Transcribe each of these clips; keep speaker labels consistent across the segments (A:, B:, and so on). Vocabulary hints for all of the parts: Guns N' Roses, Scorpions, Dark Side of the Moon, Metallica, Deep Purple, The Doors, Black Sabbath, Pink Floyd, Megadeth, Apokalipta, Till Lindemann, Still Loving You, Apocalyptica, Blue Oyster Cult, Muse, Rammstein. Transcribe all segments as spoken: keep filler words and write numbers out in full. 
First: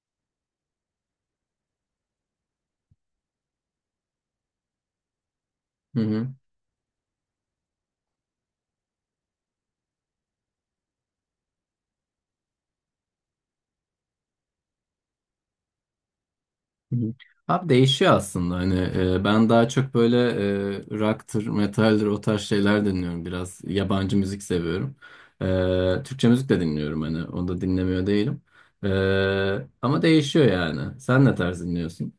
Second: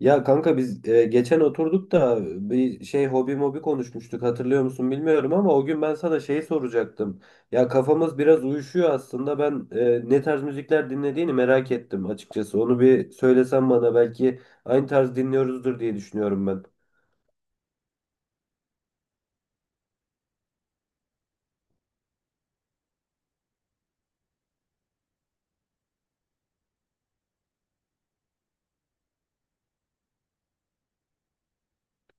A: Ya kanka biz e, geçen oturduk da bir şey hobi mobi konuşmuştuk hatırlıyor musun bilmiyorum ama o gün ben
B: Hı
A: sana
B: hı.
A: şeyi soracaktım. Ya kafamız biraz uyuşuyor aslında ben e, ne tarz müzikler dinlediğini merak ettim açıkçası. Onu bir söylesen bana belki aynı tarz dinliyoruzdur diye düşünüyorum ben.
B: hı hı. Abi değişiyor aslında hani e, ben daha çok böyle e, rock'tır, metaldir o tarz şeyler dinliyorum, biraz yabancı müzik seviyorum. E, Türkçe müzik de dinliyorum, hani onu da dinlemiyor değilim. E, Ama değişiyor, yani sen ne tarz dinliyorsun?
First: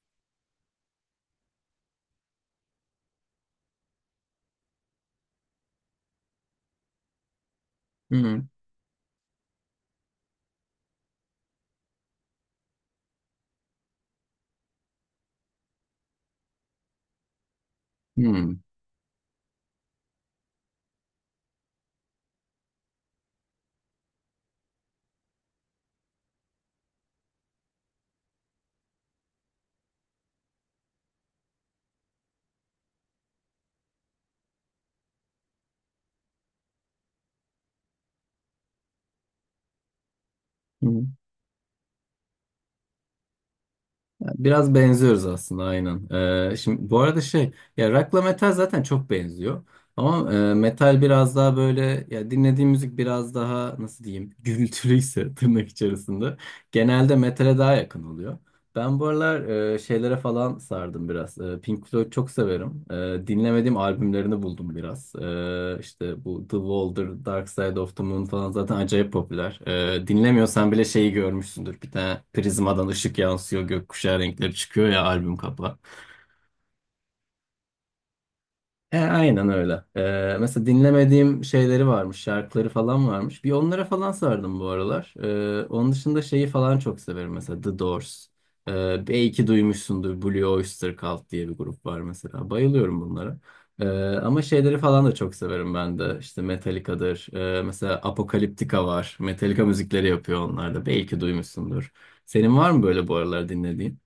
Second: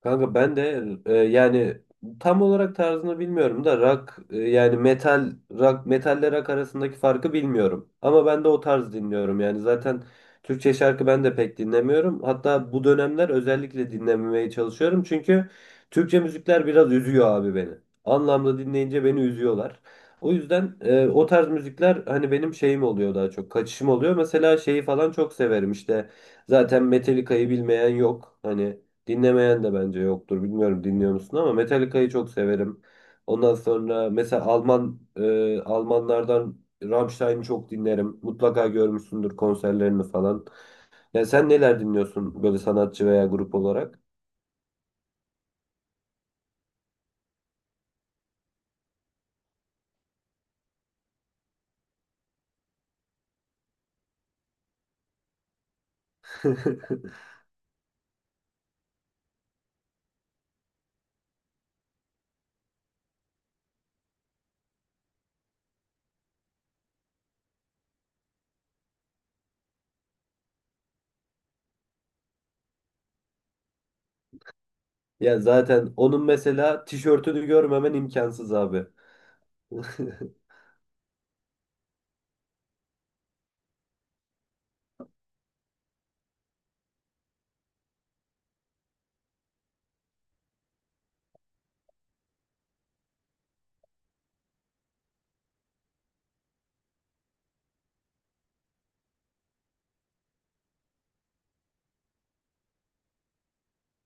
A: Kanka ben de e, yani tam olarak tarzını bilmiyorum da rock e, yani metal rock metalle rock arasındaki farkı bilmiyorum.
B: Hı
A: Ama
B: hı.
A: ben de o tarz dinliyorum. Yani zaten Türkçe şarkı ben de pek dinlemiyorum. Hatta bu dönemler özellikle dinlememeye çalışıyorum. Çünkü Türkçe müzikler biraz üzüyor abi beni.
B: Hı
A: Anlamda dinleyince beni üzüyorlar. O yüzden e, o tarz müzikler hani benim şeyim oluyor daha çok kaçışım oluyor. Mesela şeyi falan çok severim işte. Zaten Metallica'yı bilmeyen yok. Hani dinlemeyen de bence yoktur. Bilmiyorum dinliyor musun ama Metallica'yı çok severim. Ondan sonra mesela Alman e, Almanlardan Rammstein'i çok dinlerim. Mutlaka görmüşsündür konserlerini falan.
B: hı.
A: Ya sen neler dinliyorsun böyle sanatçı veya grup olarak?
B: Biraz benziyoruz aslında, aynen. Ee, şimdi bu arada şey, ya rock'la metal zaten çok benziyor. Ama e, metal biraz daha böyle, ya dinlediğim müzik biraz daha nasıl diyeyim gürültülüyse tırnak içerisinde genelde metale daha yakın oluyor. Ben bu aralar e, şeylere falan sardım biraz. E, Pink Floyd çok severim. E, dinlemediğim albümlerini buldum biraz. E, işte bu The Wall'dır, Dark Side of the Moon falan zaten acayip popüler. E, dinlemiyorsan bile şeyi görmüşsündür. Bir tane prizmadan ışık yansıyor, gökkuşağı renkleri çıkıyor ya, albüm
A: Ya
B: kapağı.
A: zaten onun mesela tişörtünü görmemen imkansız abi.
B: E, aynen öyle. E, mesela dinlemediğim şeyleri varmış, şarkıları falan varmış. Bir onlara falan sardım bu aralar. E, onun dışında şeyi falan çok severim mesela, The Doors. E, belki duymuşsundur, Blue Oyster Cult diye bir grup var mesela. Bayılıyorum bunlara. E, Ama şeyleri falan da çok severim ben de. İşte Metallica'dır. E, mesela Apocalyptica var. Metallica müzikleri yapıyor onlar da. Belki duymuşsundur. Senin var mı böyle bu aralar dinlediğin?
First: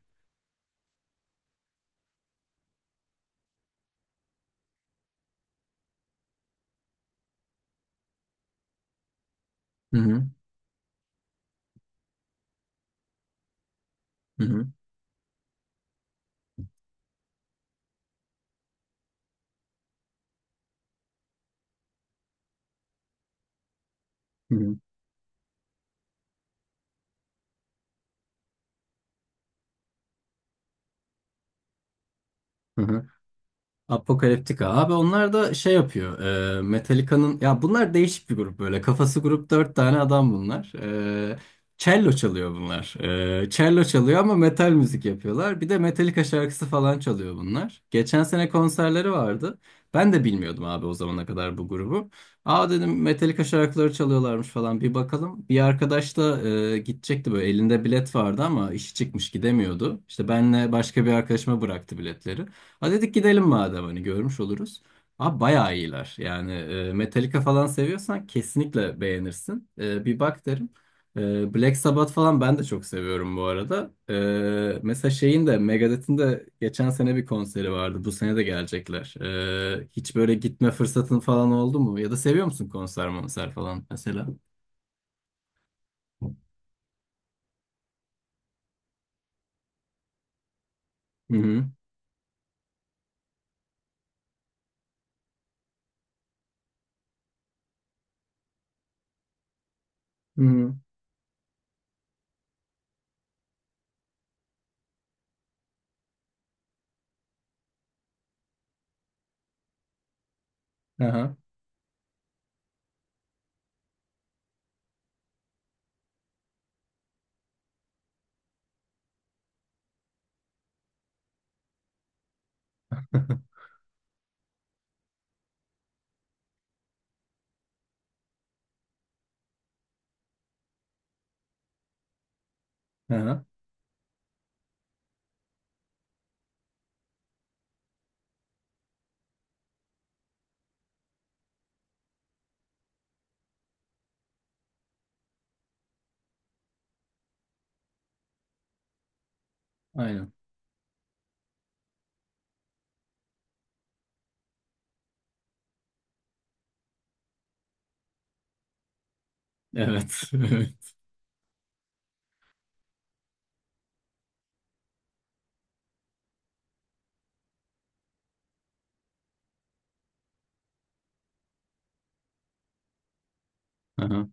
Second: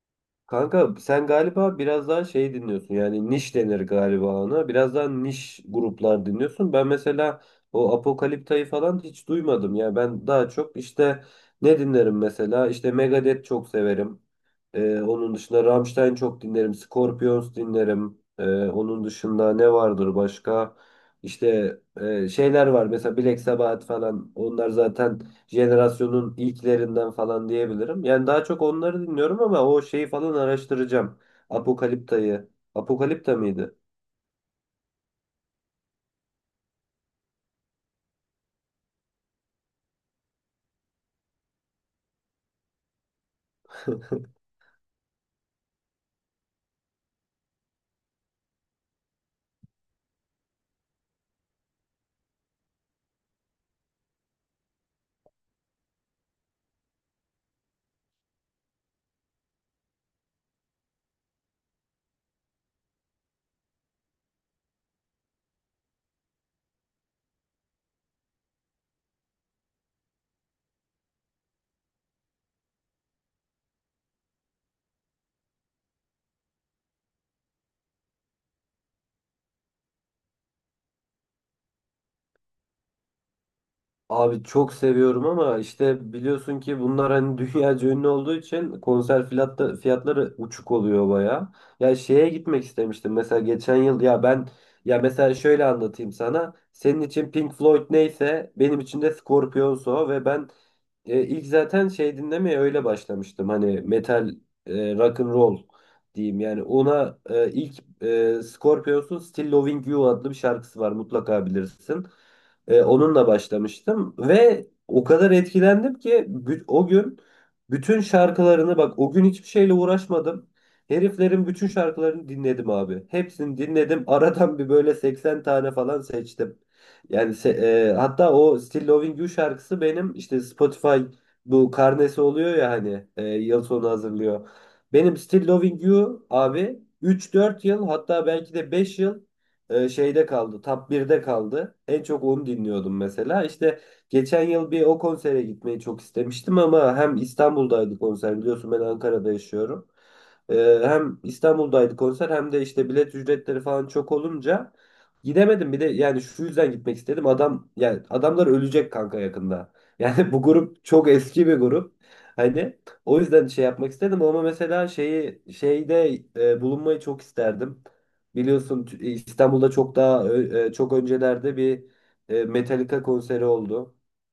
A: Kanka sen galiba biraz daha şey dinliyorsun yani niş denir galiba ona biraz daha niş gruplar dinliyorsun ben mesela o Apokalipta'yı falan hiç duymadım
B: Hı
A: ya
B: hı.
A: ben daha çok işte ne dinlerim mesela işte Megadeth çok severim,
B: Hı hı.
A: ee, onun dışında Rammstein çok dinlerim. Scorpions dinlerim. Ee, onun dışında ne vardır başka? İşte e, şeyler var. Mesela Black Sabbath falan.
B: Hı
A: Onlar
B: hı.
A: zaten jenerasyonun ilklerinden falan diyebilirim. Yani daha çok onları dinliyorum ama o şeyi falan araştıracağım. Apokalipta'yı.
B: Hı hı.
A: Apokalipta mıydı?
B: Apocalyptica. Abi onlar da şey yapıyor. E, Metallica'nın, ya bunlar değişik bir grup böyle. Kafası grup, dört tane adam bunlar. E, Cello çalıyor bunlar. E, cello çalıyor ama metal müzik yapıyorlar. Bir de Metallica şarkısı falan çalıyor bunlar. Geçen sene konserleri vardı. Ben de bilmiyordum abi o zamana kadar bu grubu. Aa dedim, Metallica şarkıları çalıyorlarmış falan, bir bakalım. Bir arkadaş da e, gidecekti, böyle elinde bilet vardı ama işi çıkmış gidemiyordu. İşte benle başka bir arkadaşıma bıraktı biletleri. Ha dedik gidelim madem, hani görmüş oluruz. Abi bayağı iyiler. Yani e, Metallica falan seviyorsan kesinlikle beğenirsin. E, bir bak derim. E, Black Sabbath falan ben de çok seviyorum bu arada. E, mesela şeyin de, Megadeth'in de geçen sene bir konseri vardı. Bu sene de gelecekler. E, hiç böyle gitme fırsatın falan oldu mu? Ya da seviyor musun konser monser falan mesela?
A: Abi çok seviyorum ama işte biliyorsun ki bunlar hani dünyaca ünlü olduğu için konser fiyatta, fiyatları uçuk oluyor
B: Hı
A: baya.
B: hı.
A: Ya şeye gitmek istemiştim mesela geçen yıl ya ben ya mesela şöyle anlatayım sana. Senin için Pink Floyd neyse benim için de Scorpions o ve
B: Hı
A: ben
B: hı.
A: e, ilk zaten şey dinlemeye öyle başlamıştım. Hani metal, e, rock and roll diyeyim. Yani ona e, ilk e, Scorpions'un Still Loving You adlı bir şarkısı var.
B: Aha.
A: Mutlaka bilirsin. E, onunla başlamıştım ve o kadar etkilendim ki bü- o gün bütün şarkılarını bak o gün hiçbir şeyle uğraşmadım. Heriflerin bütün şarkılarını dinledim abi. Hepsini dinledim. Aradan bir böyle seksen tane falan seçtim. Yani se- e, hatta o Still Loving You şarkısı benim işte Spotify bu karnesi oluyor ya hani e,
B: Aha.
A: yıl sonu hazırlıyor. Benim Still Loving You abi üç dört yıl hatta belki de beş yıl e, şeyde kaldı. Top birde kaldı. En çok onu dinliyordum mesela. İşte geçen yıl bir o konsere gitmeyi çok istemiştim ama hem İstanbul'daydı konser. Biliyorsun ben Ankara'da yaşıyorum.
B: Aynen.
A: E, hem İstanbul'daydı konser hem de işte bilet ücretleri falan çok olunca gidemedim. Bir de yani şu yüzden gitmek istedim. Adam yani adamlar ölecek kanka yakında.
B: Evet.
A: Yani bu grup
B: Evet.
A: çok eski bir grup. Hani o yüzden şey yapmak istedim ama mesela şeyi şeyde e, bulunmayı çok isterdim. Biliyorsun t- İstanbul'da çok daha ö- e, çok öncelerde bir e, Metallica konseri oldu.
B: Aha.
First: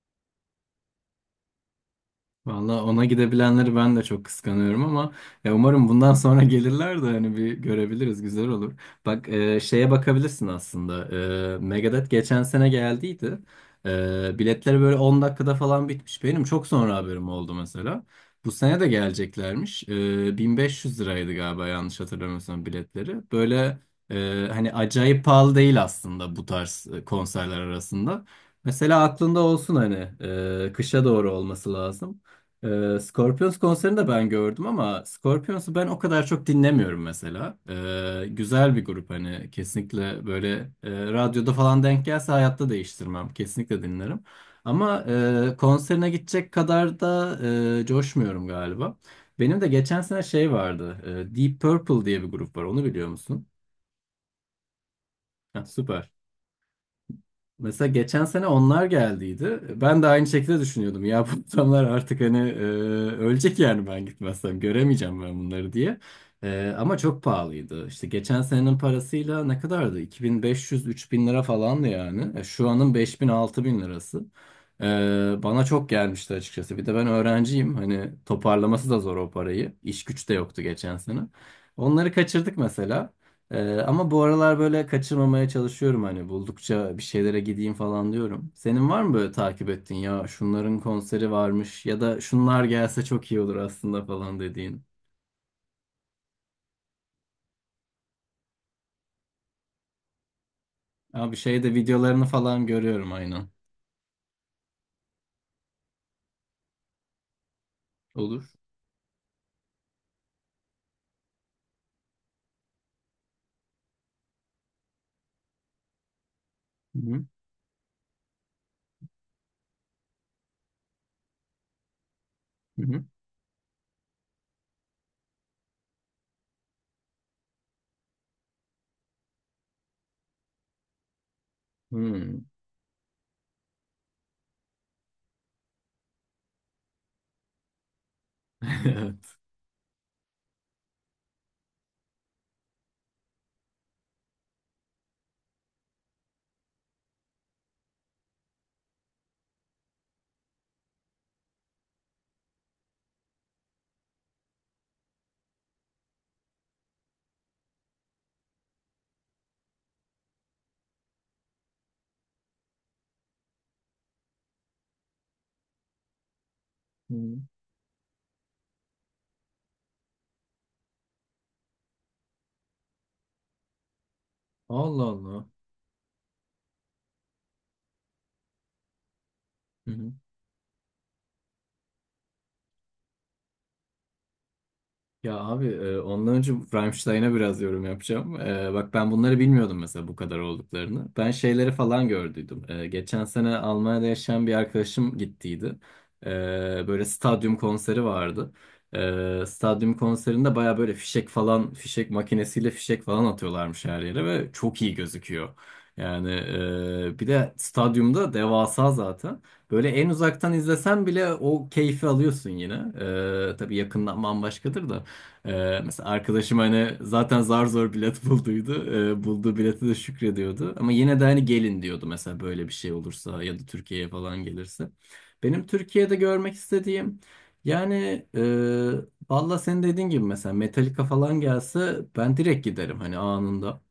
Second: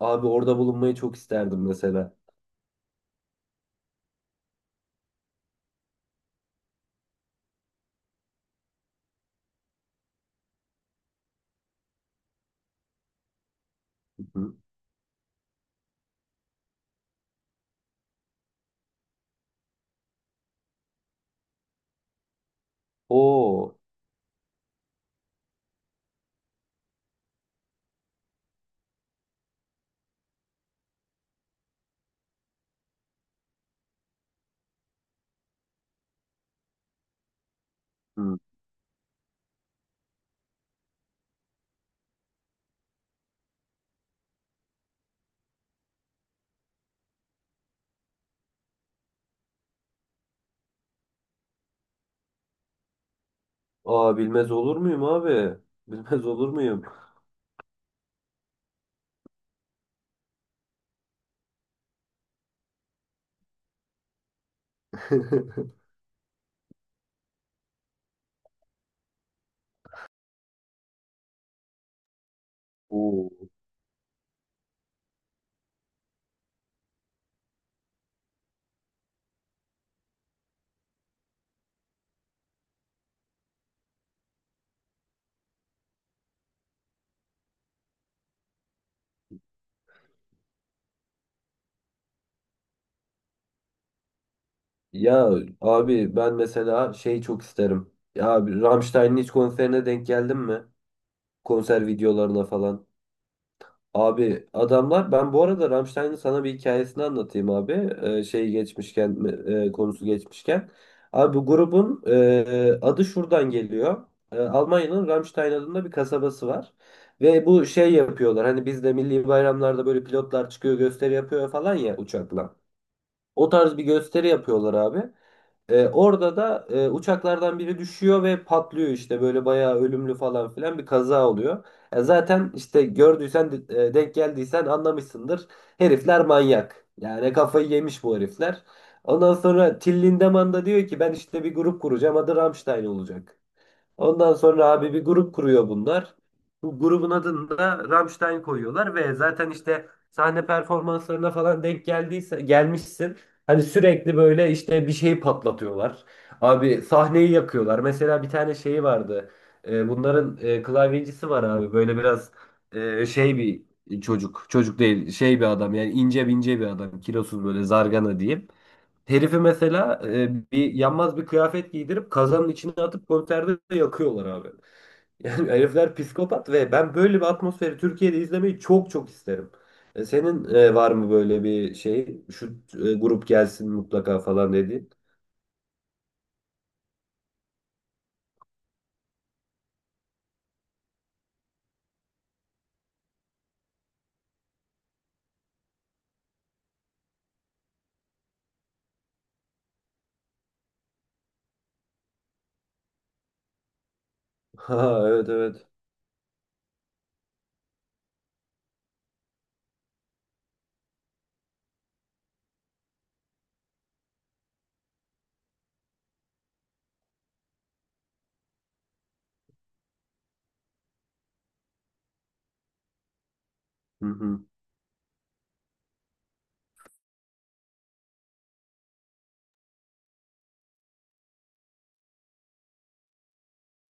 A: Abi orada bulunmayı çok isterdim mesela.
B: Valla ona gidebilenleri ben de çok kıskanıyorum ama ya umarım bundan sonra gelirler de hani bir görebiliriz, güzel olur. Bak e, şeye bakabilirsin aslında. E, Megadeth geçen sene geldiydi. E,
A: Hı.
B: biletleri böyle on dakikada falan bitmiş. Benim çok sonra haberim oldu mesela. Bu sene de geleceklermiş. E, bin beş yüz liraydı galiba, yanlış hatırlamıyorsam biletleri.
A: Oo.
B: Böyle e, hani acayip pahalı değil aslında bu tarz e, konserler arasında. Mesela aklında olsun, hani e, kışa doğru olması lazım. Ee, Scorpions konserini de ben gördüm ama Scorpions'u ben o kadar çok dinlemiyorum mesela. Ee,
A: Hı.
B: güzel bir grup hani, kesinlikle böyle e, radyoda falan denk gelse hayatta değiştirmem. Kesinlikle dinlerim. Ama e, konserine gidecek kadar da e, coşmuyorum galiba. Benim de geçen sene şey vardı. e, Deep Purple diye bir grup var. Onu biliyor musun?
A: Aa bilmez olur muyum abi?
B: Heh, süper.
A: Bilmez olur muyum?
B: Mesela geçen sene onlar geldiydi. Ben de aynı şekilde düşünüyordum. Ya bu adamlar artık hani e, ölecek yani, ben gitmezsem göremeyeceğim ben bunları diye. E, ama çok pahalıydı. İşte geçen senenin parasıyla ne kadardı? iki bin beş yüz üç bin lira falandı yani. E, şu anın
A: Oo.
B: beş bin altı bin lirası. E, Bana çok gelmişti açıkçası. Bir de ben öğrenciyim. Hani toparlaması da zor o parayı. İş güç de yoktu geçen sene. Onları kaçırdık mesela. Ee, ama bu aralar böyle kaçırmamaya çalışıyorum, hani buldukça bir şeylere gideyim falan diyorum. Senin var mı böyle takip ettiğin, ya şunların konseri varmış ya da şunlar gelse çok iyi olur aslında falan dediğin?
A: Ya abi ben mesela şey çok isterim. Ya abi Rammstein'in hiç konserine denk geldin mi?
B: Abi şeyde
A: Konser
B: videolarını
A: videolarına
B: falan
A: falan.
B: görüyorum, aynen.
A: Abi adamlar ben bu arada Rammstein'in sana bir hikayesini anlatayım abi. Ee, şey
B: Olur.
A: geçmişken e, konusu geçmişken. Abi bu grubun e, adı şuradan geliyor. E, Almanya'nın Rammstein adında bir kasabası var.
B: Hı hı.
A: Ve bu şey yapıyorlar. Hani bizde milli bayramlarda böyle pilotlar çıkıyor gösteri yapıyor falan ya uçakla.
B: Hı hı.
A: O tarz bir gösteri yapıyorlar abi. E, orada da e, uçaklardan biri düşüyor ve patlıyor işte böyle bayağı ölümlü falan filan bir kaza oluyor. E,
B: Hı.
A: zaten işte gördüysen e, denk geldiysen anlamışsındır. Herifler manyak. Yani kafayı yemiş bu herifler. Ondan
B: Evet.
A: sonra Till Lindemann da diyor ki ben işte bir grup kuracağım adı Rammstein olacak. Ondan sonra abi bir grup kuruyor bunlar. Bu grubun adını da Rammstein koyuyorlar ve zaten işte sahne performanslarına falan denk geldiyse gelmişsin. Hani sürekli böyle işte bir şeyi patlatıyorlar. Abi sahneyi yakıyorlar. Mesela bir tane şeyi vardı. Ee, bunların e, klavyecisi var abi. Böyle biraz e, şey bir çocuk. Çocuk değil, şey bir adam. Yani ince ince bir adam.
B: Hı.
A: Kilosuz böyle zargana diyeyim. Herifi mesela e, bir yanmaz bir kıyafet giydirip kazanın içine atıp konserde de yakıyorlar abi.
B: Allah Allah.
A: Yani herifler psikopat ve ben böyle bir atmosferi Türkiye'de izlemeyi çok çok isterim. E, Senin e, var mı böyle bir şey? Şu e, grup gelsin mutlaka falan dediğin.
B: Ya abi e, ondan önce Rammstein'a biraz yorum yapacağım. E, bak ben bunları bilmiyordum mesela, bu kadar olduklarını. Ben şeyleri falan gördüydüm. E, geçen sene Almanya'da yaşayan bir arkadaşım gittiydi. E, Böyle stadyum konseri vardı. E, stadyum konserinde baya böyle fişek falan, fişek makinesiyle fişek falan atıyorlarmış her yere ve çok iyi
A: Ha evet
B: gözüküyor.
A: evet.
B: Yani e, bir de stadyumda devasa zaten. Böyle en uzaktan izlesen bile o keyfi alıyorsun yine. E, tabii yakından bambaşkadır da. Ee, mesela arkadaşım hani zaten zar zor bilet bulduydu. Ee, bulduğu bileti de şükrediyordu. Ama yine de hani gelin diyordu mesela, böyle bir şey olursa ya da
A: Hı
B: Türkiye'ye falan
A: hı.
B: gelirse. Benim Türkiye'de görmek istediğim yani e, valla senin dediğin gibi mesela Metallica falan gelse ben direkt giderim, hani anında.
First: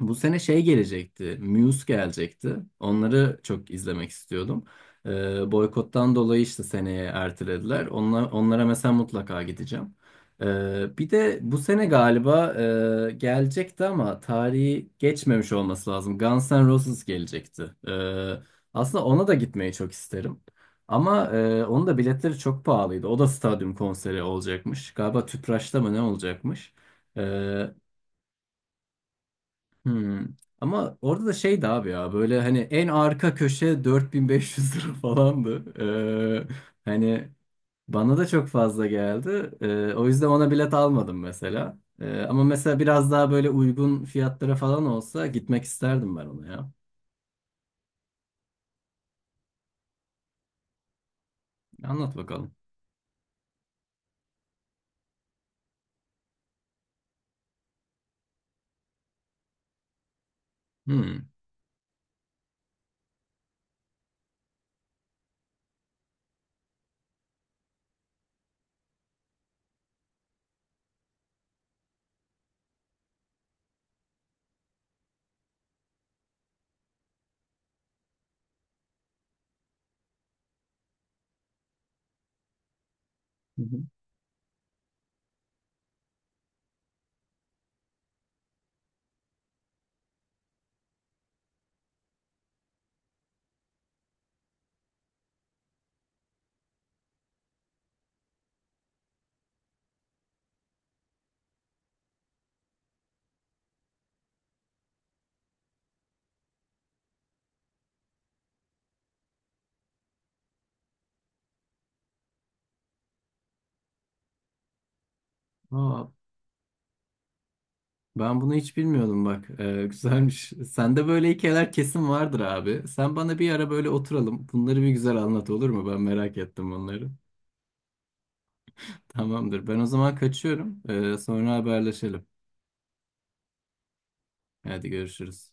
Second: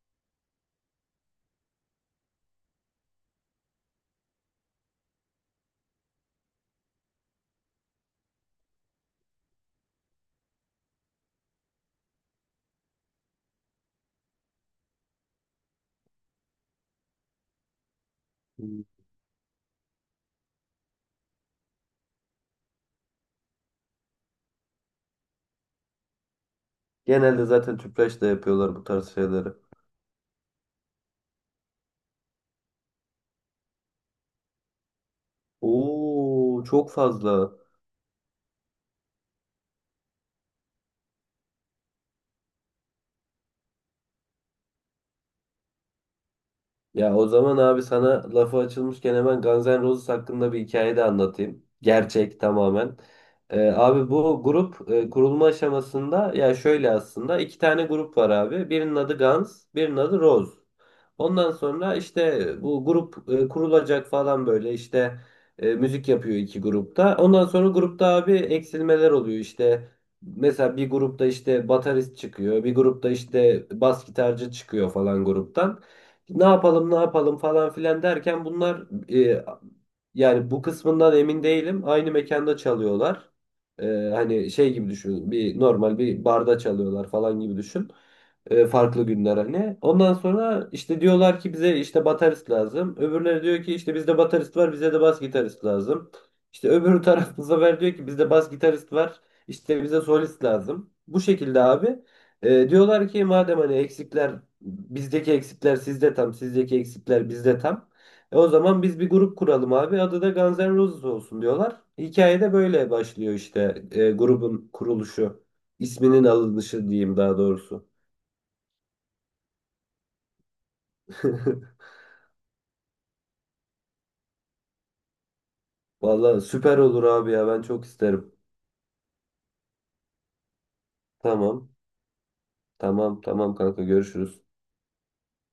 B: Bu sene şey gelecekti, Muse gelecekti. Onları çok izlemek istiyordum. Ee, boykottan dolayı işte seneye ertelediler. Onlar, onlara mesela mutlaka gideceğim. Ee, bir de bu sene galiba e, gelecekti ama tarihi geçmemiş olması lazım. Guns N' Roses gelecekti. Ee, Aslında ona da gitmeyi çok isterim. Ama e, onun da biletleri çok pahalıydı. O da stadyum konseri olacakmış. Galiba Tüpraş'ta mı ne olacakmış?
A: Genelde
B: Ee,
A: zaten tüpraş da yapıyorlar bu tarz şeyleri.
B: Hmm. Ama orada da şeydi abi ya, böyle hani en arka köşe dört bin beş yüz lira falandı.
A: Oo
B: Ee,
A: çok
B: hani
A: fazla.
B: bana da çok fazla geldi. Ee, o yüzden ona bilet almadım mesela. Ee, ama mesela biraz daha böyle uygun fiyatlara falan olsa gitmek isterdim ben ona ya.
A: Ya o zaman abi sana lafı açılmışken hemen Guns N' Roses hakkında bir hikaye de anlatayım.
B: Anlat
A: Gerçek
B: bakalım.
A: tamamen. Ee, abi bu grup e, kurulma aşamasında ya şöyle aslında iki tane grup var abi. Birinin adı Guns, birinin adı Rose.
B: Hmm.
A: Ondan sonra işte bu grup e, kurulacak falan böyle işte e, müzik yapıyor iki grupta. Ondan sonra grupta abi eksilmeler oluyor işte. Mesela bir grupta işte baterist çıkıyor, bir grupta işte bas gitarcı çıkıyor falan gruptan ne yapalım ne yapalım falan filan derken bunlar e, yani bu kısmından emin değilim. Aynı mekanda çalıyorlar.
B: Hı hı.
A: E, Hani şey gibi düşün. Bir normal bir barda çalıyorlar falan gibi düşün. E, farklı günler hani. Ondan sonra işte diyorlar ki bize işte baterist lazım. Öbürleri diyor ki işte bizde baterist var, bize de bas gitarist lazım. İşte öbür taraf bu sefer diyor ki bizde bas gitarist var, işte bize solist lazım. Bu şekilde abi. E, diyorlar ki madem hani eksikler bizdeki eksikler sizde tam, sizdeki eksikler bizde tam. E, o zaman biz bir grup kuralım abi. Adı da Guns N' Roses olsun diyorlar. Hikaye de böyle başlıyor işte e, grubun kuruluşu.
B: Aa,
A: İsminin alınışı diyeyim daha doğrusu.
B: ben bunu hiç bilmiyordum bak. Ee, güzelmiş. Sende böyle hikayeler kesin vardır abi. Sen bana bir ara böyle oturalım. Bunları bir güzel anlat, olur mu? Ben merak
A: Vallahi
B: ettim
A: süper olur
B: bunları.
A: abi ya ben çok isterim.
B: Tamamdır. Ben o zaman kaçıyorum. Ee, sonra
A: Tamam.
B: haberleşelim.
A: Tamam tamam kanka görüşürüz.
B: Hadi görüşürüz.